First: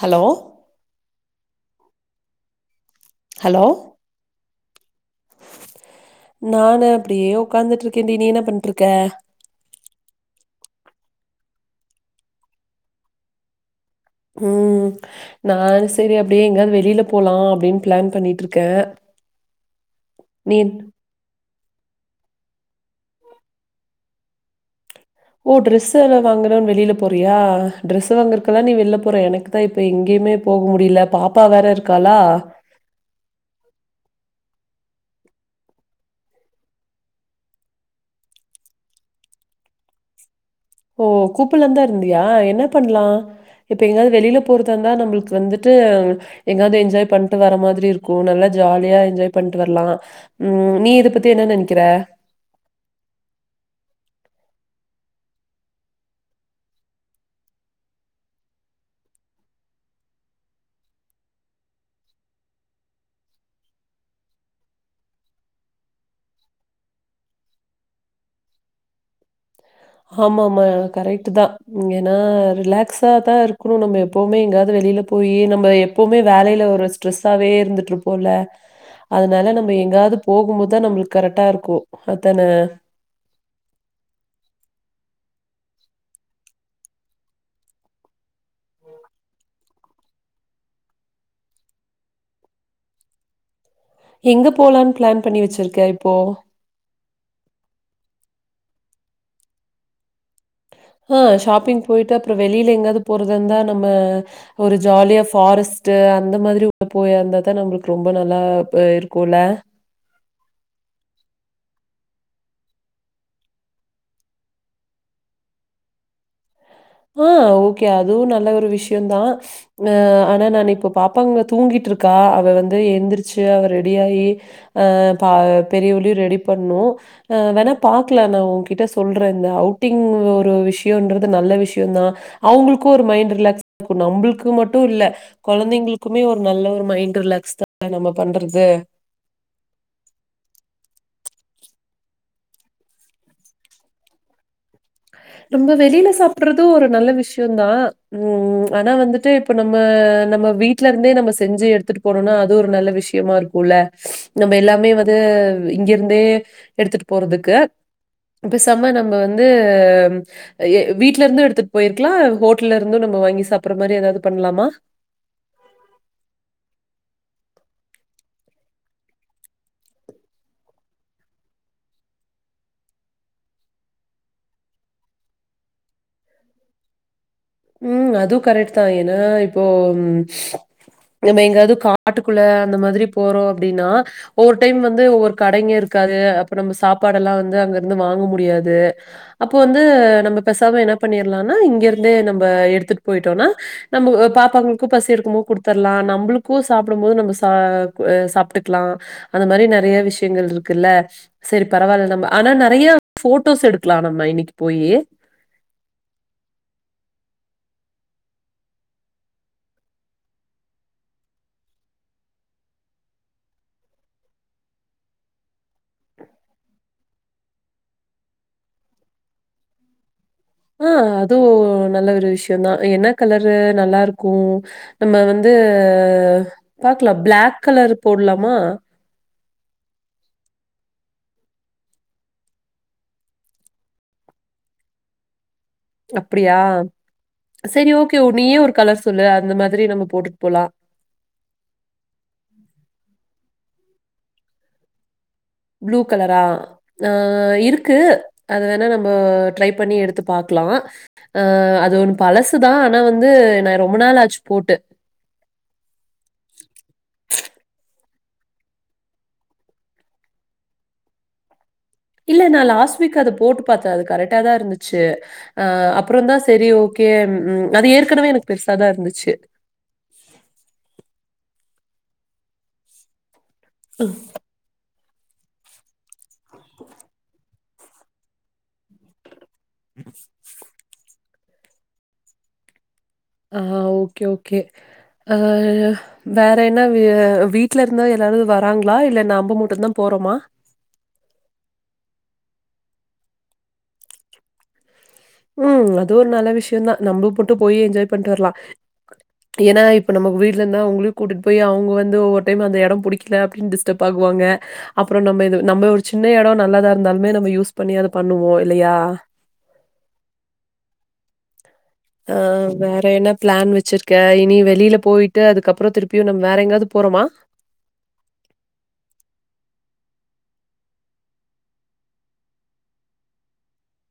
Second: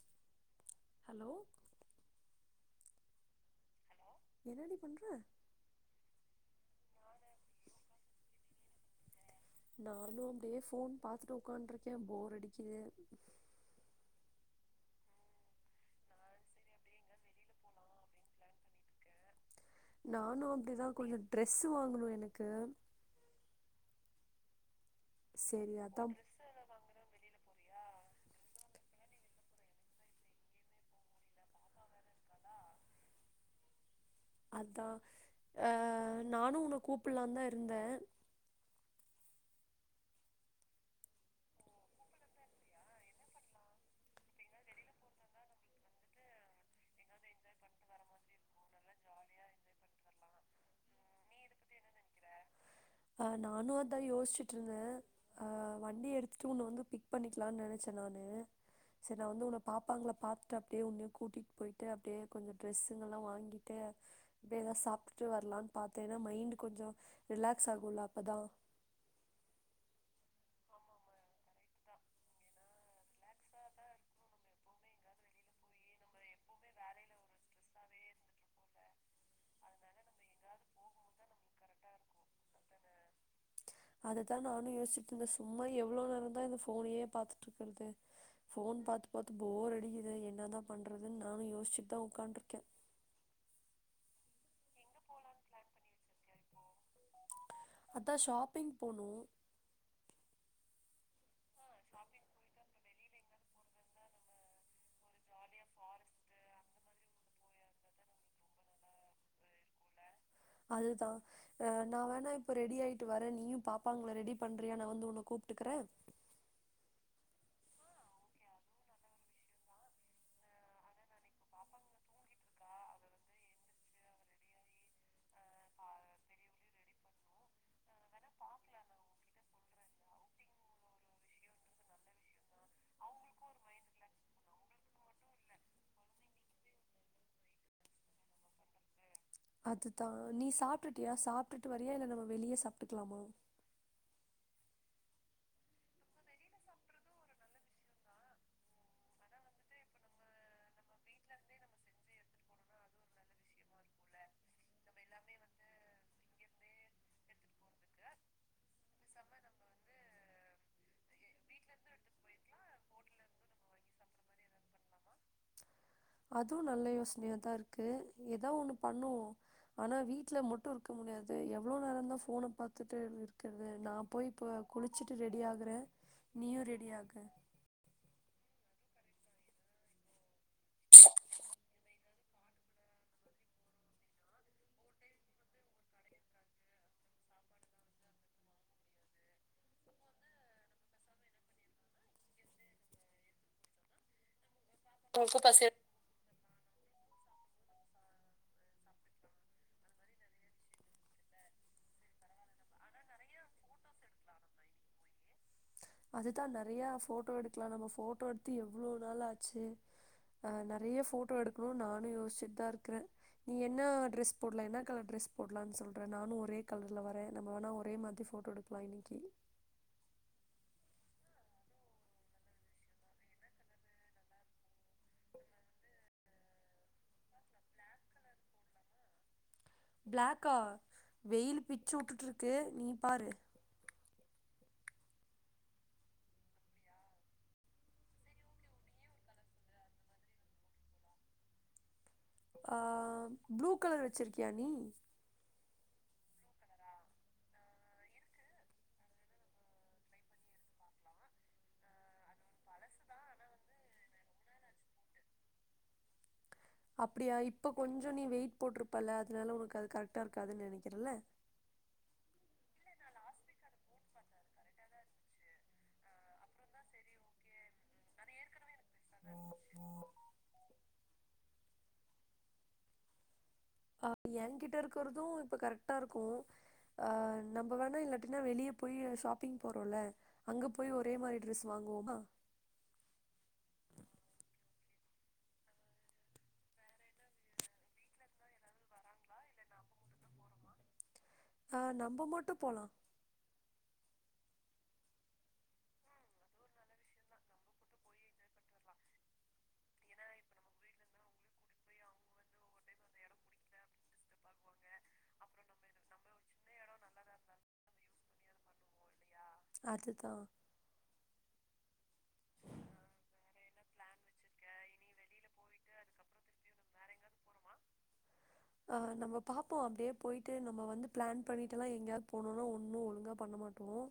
Hello hello hello என்னடி பண்ற நானே அப்டியே உட்காந்துட்டு இருகேன் நீ என்ன பண் ட்ருக்க நானு அப்டியே ஃபோன் பாத்துட்டு உக்காண்டருக்கே போர் அடிக்குது உம் நா செரி அப்டியே எங்காது வெளியில போலா அப்டின் பிளான் பண்ணிட்டு இருக்கே நானு அப்டிதா கொஞ்சோ ட்ரெஸ்ஸு வாங்கணு எனக் க ஓ ட்ரெஸ் அதா எல்லா வாங்கதான் வெளில போறியா ட்ரெஸு வாங்கறக்குலா நீ வெள்ல போற எனக்கு தா இப்ப எங்கேயுமே போ முடிய்ல பாப்பா வேற இருக்காளா அதா அஹ் நானு உன்ன கூப்பிட்லான் தா இருந்தே ஓ கூப்புட்லாந்தா இருந்தியா என்ன பண்லா இப்ப எங்காது வெளில போறதாருந்தா நம்பளுக்கு வந்துட்டு எங்காவ்து என்ஜாய் பண்ட்டு வர மாதிரி இருக்கு நல்லா ஜாலியா என்ஜாய் பண்ட்டு வர்லா உம் நீ இத பத்தி என்ன நெனைக்கிற ஆஹ் நானு அதா யோஸ்ச்ட்ருந்தே அஹ் வண்டி எடுத்துட்டு உன்ன வந்து பிக் பண்ணிக்லான் நெனச்சே நானு செரி நா வந்து உன்ன பாப்பாங்கள பாத்துட்டு அப்டியே உன்னயு கூட்டிட்டு போயிட்டு அப்டியே கொஞ்ச டிரெஸ்ஸுங்கள்லா வாங்கிட்டு அப்டியே எதா சாப்ட்டுட்டு வர்லான் பாத்தே ஏனா மைண்டு கொஞ்ச ரிலாக் ஸ்சாகுல அப்பதா ஆமா ஆமா கரெக்ட்டுதா ஏனா ரிலாக்ஸா தா இருக்கணு நம்ம எப்பவுமே எங்காவ்து வெளில போயி நம்ம எப்பவுமே வேலைல ஒரு ஸ்ட்ரெஸ்ஸாவே இருந்துட்ருப்போல அதனால நம்ம எங்காவ்து போகும்போதுதா நம்மளுக்கு கரெக்டா இருக்கு அதானே அதத்தா நானு யோஸ்ச்சிட்ருந்தே சும்மா எவ்ளோ நேரந்தா இந்த ஃபோனே பாத்துட்ருக்கிறது ஃபோன் பாத்து பாத்து போர் அடிக்குது என்னதா பண்றதுன் நானு யோசிச்சுட்டு தா ஒக்காந்திருக்கே எங்க போலான் பிளான் பண்ணி வச்சிருக்க இப்போ அதா ஷாப்பிங் போனு ஆஹ் ஷாப்பிங் போயிட்டு அப்ற வெளில எங்காவ்து போறதா இருந்தா நம்ம ஒரு ஜாலியா ஃபாரஸ்ட்டு அந்த மாதிரிலா போக இருந்தாதா நம்பளுக்கு ரொம்ப நல்லா இருக்குல அதுதா அஹ் நா வேணா இப்ப ரெடி ஆயிட்டு வரே நீயு பாப்பாங்கள ரெடி பண்றியா நா வந்து உன்ன கூப்ட்டுக்குறே ஆஹ் ஓகே அதுவு நல்ல ஒரு விஷ்யந்தா அஹ் ஆனா நானு இப்ப பாப்பாங்க தூங்கிட்ருக்கா அவ வந்து எந்திரிச்சு அவ ரெடியாயி அஹ் மாவு பெரியவளயு ரெடி பண்ணு அஹ் வேணா பாக்லா நா ஓக்கிட்ட சொல்றே இந்த அவுட்டிங் ஒரு விஷ்யம்ன்றது நல்ல விஷ் யந்தா அவ்ங்களுக்கு ஒரு மைண்ட் ரிலாக்ஸ் இரு நம்பளுக்கு மட்டு இல்ல கொழந்தைங்களுக்குமே ஒரு நல்ல ஒரு மைண்ட் ரிலாக்ஸ் தானே நம்ம பண்ணுறது அதுதா நீ சாப்ட்டுட்டியா சாப்ட்டுட்டு வரியா இல்ல நம்ம வெளிய சாப்ட்டுக்லாமா நம்ம வெளில சாப்ட்றது ஒரு நல்ல விஷ்யந் தா உம் உம் ஆனா வந்துட்டு இப்ப நம்ம நம்ம வீட்லருந்தே நம்ம செஞ்சு எடுத்துட்டு போனோனா அது ஒரு நல்ல விஷ்யமா இருக்குல்ல நம்ம எல்லாமே வந்து இங்கெருந்தே எடுத்துட்டு போறதுக்கு பெசாம நம்ம வந்து உம் அய வீட்லருந்து எடுத்துட்டு போயிருக்லா ஹோட்டல்ல இருந்து நம்ம வாங்கி சாப்புட்ற மாரி எதாவ்து பண்லாமா அதுவு நல்ல யோசனையாதா இருக்கு எதா ஒன்னு பண்ணுவோ ஆனா வீட்ல மட்டு இருக்க முடியாது எவ்ளோ நேரந்தா ஃபோன பாத்துட்டே இருக்கிறது நா போய் இப்ப குளிச்சுட்டு ரெடி ஆகுறே நீயு ரெடி ஆகு உம் அதுவு கரெக்ட் தா ஏனா இப்போ உம் நம்ம எங்காவ்து காட்டுக்குள்ள அந்த மாதிரி போறோ அப்டினா ஒவ்வொரு டைம் வந்து ஒவ்வொரு கடைங்க இருக்காது அப்ப நம்ம சாப்பாடெல்லா வந்து அங்க இருந்து வாங்க முடியாது அப்போ வந்து நம்ம பெசாம என்ன பண்ணிற்லானா இங்க இருந்தே நம் ப எடுத்துட்டு போயிட்டோனா நம்மளுடய பாப்பாங்கள் க்கு பசி எடுக்குமோது குடுத்துற்லா நம்பளுக் கு சாப்டும் போது நம்ம சா அஹ் சாப்ட்டுக்லா அந்த மாரி நெறைய விஷ்யங்கள் இருக்குல்ல செரி பரவால்ல நம்ம ஆனா நெறையா போட்டோஸ் எடுக்லா நம்ம இன்னைக்கு போயி அதுதான் நறைய போட்டோ எடுக்கலாம் நம்ம போட்டோ எடுத்து எவ்ளோ நாள் ஆச்சு ஆஹ் நெறைய போட்டோ எடுக்கணும்னு நானும் யோசிச்சுட்டுதான் இருக்கிறேன் நீ என்ன ட்ரெஸ் போடலாம் என்ன கலர் ட்ரெஸ் போடலான்னு சொல்றேன் நானும் ஒரே கலர்ல வரேன் நம்ம வேணா ஒரே மாதிரி போட்டோ எடுக்கலாம் இன்னைக்கு ஆஹ் அதுவும் நல்ல ஒரு விஷயம்தான் என்ன கலரு நல்லா இருக்கும் நம்ம வந்து பாக்கலாம் பிளாக் கலர் போடலாமா பிளக்கா வெயில் பிச்சு விட்டுட்டு இருக்கு நீ பாரு அப்படியா செரி ஓகே நீயே ஒரு கலர் சொல்லு அந்த மாதிரி நம்ம போட்டுட்டு போலாம் ஆஹ் ப்ளூ கலர் வெச்சிருக்கியா நீ ப்ளூ கலரா ஆஹ் இருக்கு அத வேணா நம்ம ட்ரை பண்ணி எடுத்து பாக்கலாம் அஹ் அது ஒண்ணு பழசுதான் ஆனா வந்து நான் ரொம்ப நாளாச்சு போட்டு அப்படியா இப்ப கொஞ்சம் நீ வெயிட் போட்டிருப்பல்ல அதனால உனக்கு அது கரெக்ட்டா இருக்காதுன்னு நெனைக்கிறல இல்ல நான் லாஸ்ட் வீக் அத போட்டு பாத்தேன் அது கரெக்ட்டா தான் இருந்துச்சு அஹ் அப்புறம் தான் செரி ஓகே உ அது ஏற்கனவே எனக்கு பெருசாதான் இருந்துச்சு உம் இருக்றதும் இப்போ கரெக்ட் கரெக்டாருக்கும் அஹ் நம்ம வேணா இல்லாட்டின்னா வெளியே போய் சாப் போறோம்ல அங்க போய் ஒரே மாதிரி ட்ரெஸ் வாங்குவோமா ஆஹ் ஓகே ஓகே அஹ் வேற என்ன வீட்ல இருந்தா எல்லாரும் வராங்களா இல்ல நம்ப மட்டும் தான் போறோமா அஹ் நம்ப மட்டும் போலாம் உம் அதுவும் ஒரு நல்ல விஷயம் தான் நம்ம போட்டு போய் என்ஜாய் பண்ணிட்டு வரலாம் ஏன்னா இப்ப நமக்கு வீட்லருந்தா அவங்களையும் கூட்டிட்டு போய் அவங்க வந்து ஒவ்வொரு டைம் அந்த எடம் பிடிக்கல அப்படின்னு டிஸ்டர்ப் பொலம்புவாங்க அப்றம் நம்ம நம்ம ஒரு சின்ன இடம் நல்லதா இருந்தாலுமே நம்ம யூஸ் பண்ணி அதை பண்ணுவோ இல்லையா அதுதா ஆஹ் வேற என்ன பிளான் வச்சிருக்கே இனி வெளியில போயிட்டு அதுக்கப்றம் திருப்பியு நம்ம வேற எங்காவது போறோமா நம்ம பாப்போம் அப்டியே போயிட்டு நம்ம வந்து பிளான் பண்ணிட்டுல்லாம் எங்கேயாவது போனுனா ஒன்னு ஒழுங்கா பண்ண மாட்டோம்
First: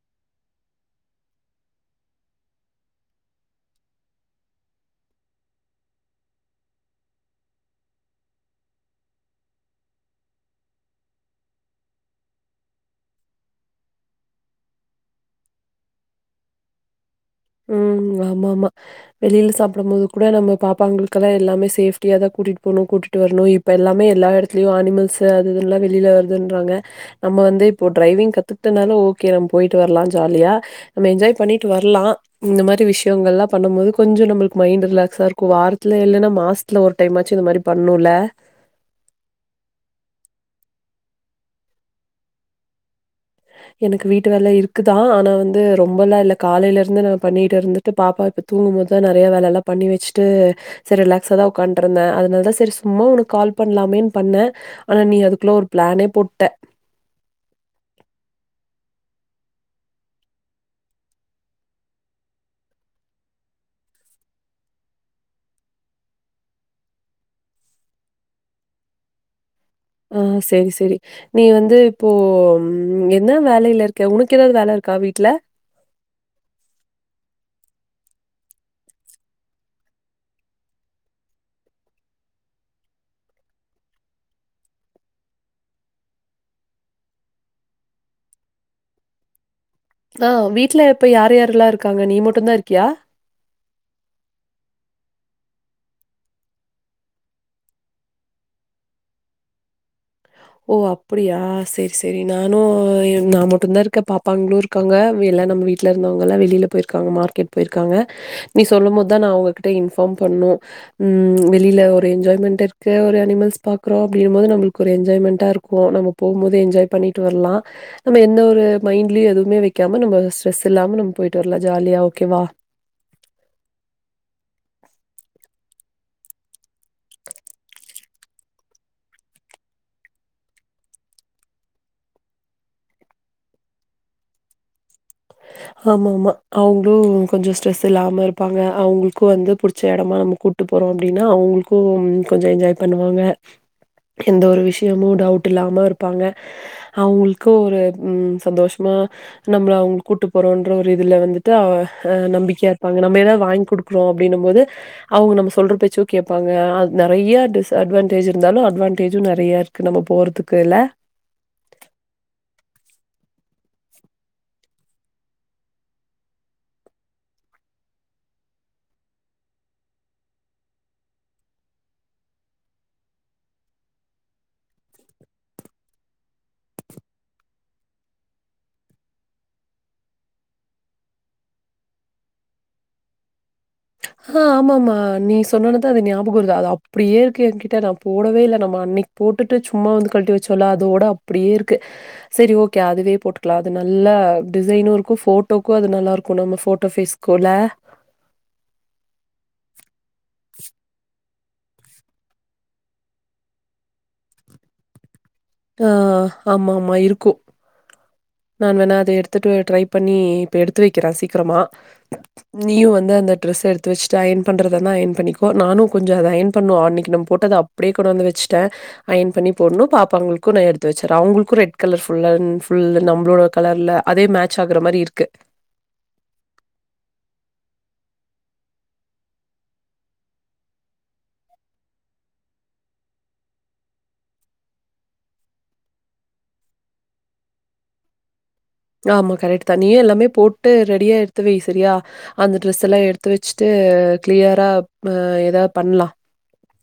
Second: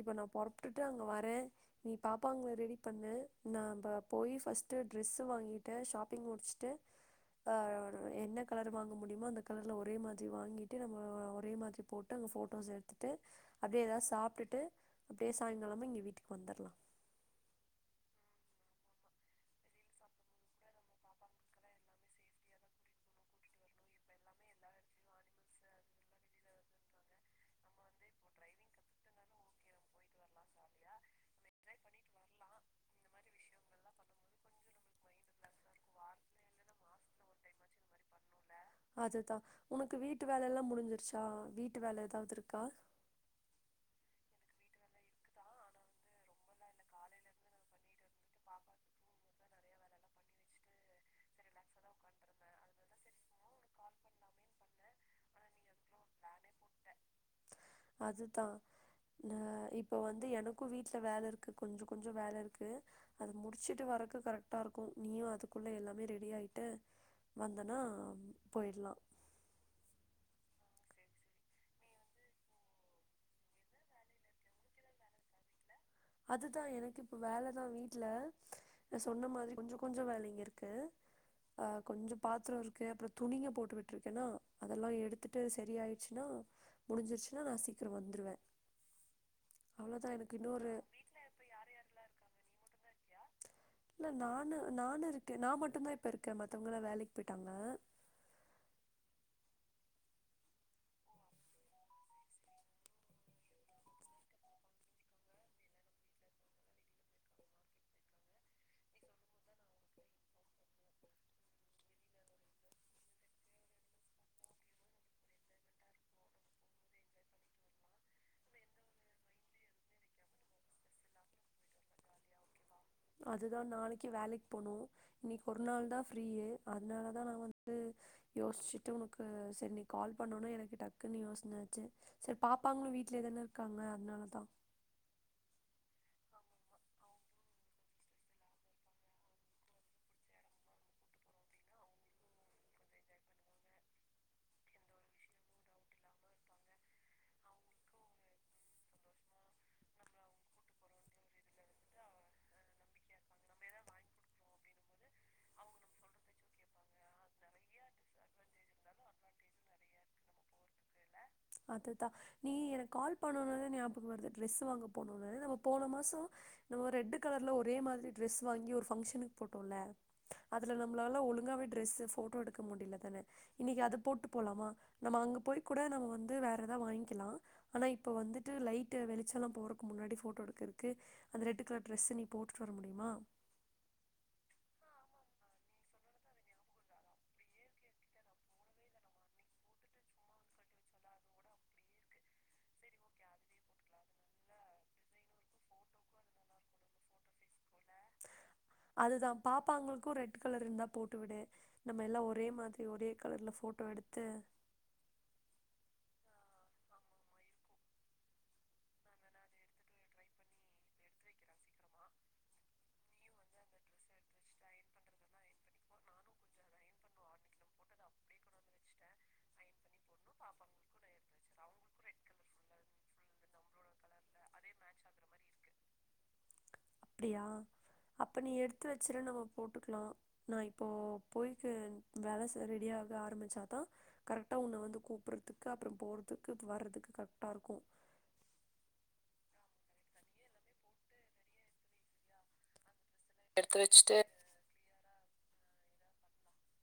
இப்போ நான் பொறப்டுட்டு அங்க வரேன் நீ பாப்பாங்கள ரெடி பண்ணு நான் நம்ப போய் ஃபர்ஸ்ட் ட்ரெஸ்ஸு வாங்கிட்டு ஷாப்பிங் முடிச்சுட்டு அ என்ன கலர் வாங்க முடியுமா அந்த கலர்ல ஒரே மாதிரி வாங்கிட்டு நம்ம ஒரே மாதிரி போட்டு அங்கே போட்டோஸ் எடுத்துட்டு அப்டியே ஏதாவது சாப்டுட்டு அப்டியே சாயங்காலமாக இங்க வீட்டுக்கு வந்துடலாம் உஹம் ஆமா ஆமா வெளியில சாப்ட போது கூட நம்ம பாப்பாங்களுக்கெல்லாம் எல்லாமே சேப்டியாதான் கூட்டிட்டு போணு கூட்டிட்டு வரணு இப்ப எல்லாமே எல்லா இடத்துலயும் அனிமல்ஸ் அது எல்லாம் வெளியில வருதுன்றாங்க நம்ம வந்து இப்போ டிரைவிங் கத்துட்டனாலும் ஓகே நம்ம போயிட்டு வரலாம் ஜாலியா நம்ம என்ஜாய் பண்ணிட்டு வரலாம் இந்த மாதிரி விஷயங்கள்லாம் பண்ணு போது கொஞ்சம் நம்மளுக்கு மைண்ட் ரிலாக்ஸா இருக்கும் வாரத்துல இல்லைன்னா மாசத்துல ஒரு டைமாச்சும் இந்த மாதிரி பண்ணும்ல அதுதான் உனக்கு வீட்டு வேல எல்லாம் முடிஞ்சிருச்சா வீட்டு வேலை ஏதாவது இருக்கா எனக்கு வீட்டு வேலை இருக்குதான் ஆனா வந்து ரொம்பலாம் இல்ல காலையில இருந்து நான் பண்ணிட்டு இருந்துட்டு பாப்பா இப்ப தூங்கும் போதுதான் நிறைய வேலை எல்லாம் பண்ணி வச்சுட்டு சரி ரிலாக்ஸ் தான் உட்காண்ட் இருந்தேன் அதனாலதான் சரி சும்மா உனக்கு கால் பண்ணலாமேன்னு பண்ணேன் ஆனா நீ அதுக்குள்ள ஒரு பிளானே போட்ட அதுதான் அஹ் இப்ப வந்து எனக்கும் வீட்டுல வேலை இருக்கு கொஞ்சம் கொஞ்சம் வேலை இருக்கு அத முடிச்சுட்டு வரதுக்கு கரெக்டா இருக்கும் நீயும் அதுக்குள்ள எல்லாமே ரெடி ஆயிட்டு வந்தனா போயிடலாம் ஆஹ் சரி சரி நீ வந்து இப்போ என்ன வேலையில இருக்க உனக்கு ஏதாவது வேலை இருக்கா வீட்டு்ல அதுதான் எனக்கு இப்ப வேலைதான் வீட்டுல நான் சொன்ன மாதிரி கொஞ்ச கொஞ்ச வேலைங்க இருக்கு ஆஹ் கொஞ்சம் பாத்திரம் இருக்கு அப்றம் துணிங்க போட்டு விட்ருக்கேன்னா அதெல்லாம் எடுத்துட்டு சரி ஆயிடுச்சுன்னா முடிஞ்சிருச்சுன்னா நான் சீக்கிரம் வந்துருவேன் அவ்வளோதான் ஆ எனக்கு இன்னொரு வீட்ல யார் யாரெல்லாம் இருக்காங்க நீ மட்டும்்தான் இருக்கியா இல்ல நானு நானு இருக்கேன் நான் மட்டுதான் இப்ப இருக்கேன் மத்தவங்களா வேலைக்கு போயிட்டாங்க ஓ அப்படியா சரி சரி நானும் நான் மட்டும்தான் இருக்க பாப்பாங்களும் இருக்காங்க எல்லாம் நம்ம வீட்டுல இருந்தவங்க எல்லாம் வெளியில போயிருக்காங்க மார்க்கெட் போயிருக்காங்க நீ சொல்லும் போதுதான் நான் அவ்ங்ககிட்ட இன்ஃபார்ம் பண்ணும் உம் வெளியில ஒரு என்ஜாய்மெண்ட் இருக்கு ஒரு அனிமல்ஸ் பாக்குறோம் அப்டினும் போது நம்மளுக்கு ஒரு என்ஜாய்மெண்டா இருக்கும் நம்ம போகும் போது என்ஜாய் பண்ணிட்டு வரலாம் நம்ம எந்த ஒரு மைண்ட்லயும் எதுவுமே வைக்காம நம்ம ஸ்ட்ரெஸ் இல்லாம நம்ம போயிட்டு வரலாம் ஜாலியா ஓகேவா அதுதான் நாளைக்கு வேலைக்கு போணும் இன்னைக்கு ஒரு நாள் தான் ஃப்ரீயே அதனால தான் நான் வந்து யோசிச்சுட்டு உனக்கு சரி நீ கால் பண்ணோன எனக்கு டக்குன்னு யோசன ஆச்சு சரி பாப்பாங்களு வீட்லயே தான இருக்காங்க அதனாலதான் ஆமா ஆ அவங்களும் கொஞ்சம் ஸ்ட்ரெஸ் இல்லாம இருப்பாங்க அவங்களுக்கும் வந்து புடிச்ச இடமா நம்ம கூட்டு போறோம் அப்படின்னா அவங்களுக்கும் கொஞ்சம் என்ஜாய் பண்ணுவாங்க எந்த ஒரு விஷயமும் டவுட் இல்லாம இருப்பாங்க அவங்களுக்கும் ஒரு உம் சந்தோஷமா நம்மள அவங்க கூட்டுப்போறோன்ற ஒரு இதுல வந்துட்டு அவ் அ நம்பிக்கையாருப்பாங்க. நம்ம ஏதாவது வாங்கி குடுக்குறோம் அப்படின்னும்போது அவ்ங்க நம்ம சொல்ற பேச்சும் கேப்பாங்க அது நிறையா டிஸ்அட்வான்டேஜ் இருந்தாலும் அட்வான்டேஜும் நிறையா இருக்கு நம்ம போறதுக்குல்ல. அதுதான் நீ எனக் கால் பண்ணனது ஞாபகம் வருது ட்ரெஸ் வாங்க போனும்ன நம்ம போன மாசம் நம்ம ரெட்டு் கலர்ல ஒரே மாதிரி ட்ரெஸ் வாங்கி ஒரு பங்க்ஷனுக்கு போட்டோம்ல அதுல நம்மளால ஒழுங்காவே டிரஷு போட்டோ எடுக்க முடியலதானே. இனைக்கு அது போட்டு போலாமா நம்ம அங்க போய் கூட நம்ம வந்து வேற ஏதாவ வாங்கிக்கலாம் ஆனா இப்ப வந்துட்டு லைட்டு வெளிச்செல்லாம் போறக்கு முன்னாடி போட்டோ எடுக்கிறதுக்கு அந்த ரெட்டு கலர் ட்ரெஸ்ஸ நீ போட்டுட்டு வர முடியுமா ஆஹ் ஆமாமா நீ சொன்னோனதா அது ஞாபகம் வருது அது அப்படியேருக்கு என்கிட்ட நான் போடவே இல்ல நம்ம அன்னைக்கு போட்டுட்டு சும்மா வந்து கழட்டி வச்சோல்ல அதோட அப்படியே இருக்கு. சரி ஓகே அதுவே போட்டுக்கலாம் அது நல்ல டிசைனும் இருக்கும் போட்டோக்கும் அது நல்லா இருக்கும் நம்ம போட்டோ பேஸ்குள்ள அதுதான் பாப்பாங்களுக் க்கும் ரெட் கலர் இருந்தா போட்டுவிடு நம்ம எல்லா ஒரே மாதிரி ஒரே கலர்ல போட்டோ எடுத்து ஆஹ் ஆமா ஆமா இருக்கும் நான் வேணா அதை எடுத்துட்டு ட்ரை பண்ணி இப்ப எடுத்து வைக்கிறேன் சீக்கிரமா நீயும் வந்து அந்த டிரெஸ்ஸ எடுத்து வச்சுட்டு அயன் பண்றதன்னா அயன் பண்ணிக்கோ நானும் கொஞ்ச அதை அயன் பண்னோம் அன்னைக்கு நம போட்டு அதை அப்படியே கொண்டாந்து வச்சுட்டேன். அயன் பண்ணி போடணும். பாப் அவங்களுக்கும் நான் எடுத்து வச்சிரேன் அவங்கள்க்கும் ரெட் கலர் புல் லன் புல் ல நம் கலர்ல அதே மேச்சாகுற மாரி இருக்கு அப்டியா அப்ப நீ எடுத்து வச்சுரு நம்ம போட்டுக்கலாம். நான் இப்போ போய்ட்டு வேலைசெய்ர ரெடியாக ஆரம்பிச்சாதான் கரெக்டா உன்னை வந்து கூப்பறதுக்கு அப்புறம் போறதுக்கு [unintelligible] போறதுக்கு வார்றதுக்கு கரெக்டா இருக்கும் ஆமா கரெக்ட்த்தான் நீயே எல்லாமே போட்டு ரெடியா எடுத்து வை சரியா அந்த டிரெஸ் எல்லாம் எடுத் எடுத்து வச்சுட்டு கிளியரா ஆம் வது பண்ணலாம்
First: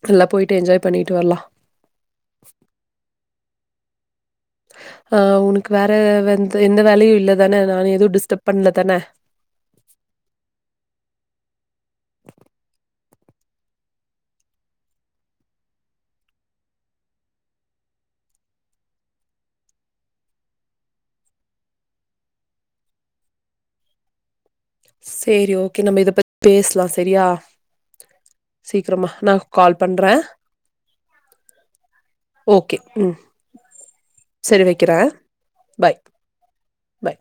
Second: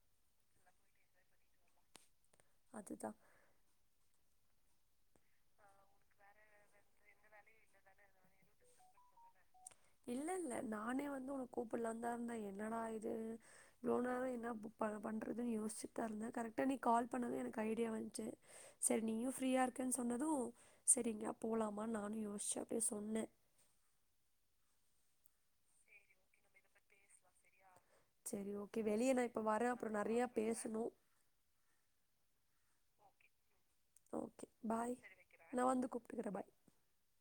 நல்லா போயிட்டு எஞ்ஜாய் பண்ணிட்டு வரலாம் அதுதான் ஆஹ் உனக்கு வேற வெந்த எந்த வேலையும் இல்லதானே நான் எதுவும் டிஸ்டர்ப் பண்ணலதானே இல்லல்ல நானே வந்து உன கூப்டலாந்தா இருந்தேன் என்னடா இ லோனாவே என்னப் பண்றதுன்னு யோசிச்சுட் தான் இருந்தேன் கரெக்டா நீ கால் பண்ணதும் எனக்கு ஐடியா வந்துச்சி சரி நீயும் ப்ரீயாயிருக்கன் சொன்னதும் சரி எங்கயாது போலாமான்னு நானும் யோசிச்சேன் அப்டியே சொன்னே சேரி ஓகே நம்ம இத பத் பேஸ்லா செரியா சேரி ஓகே வெளிய நா இப்ப வர அப்றோ பண்றேன் நெறைய பேசணு ஓகே ம் ஓகே சரி வைக்கிற பாய் நா வந்து பாய் கூப்பிட்டுக்கிறே பாய்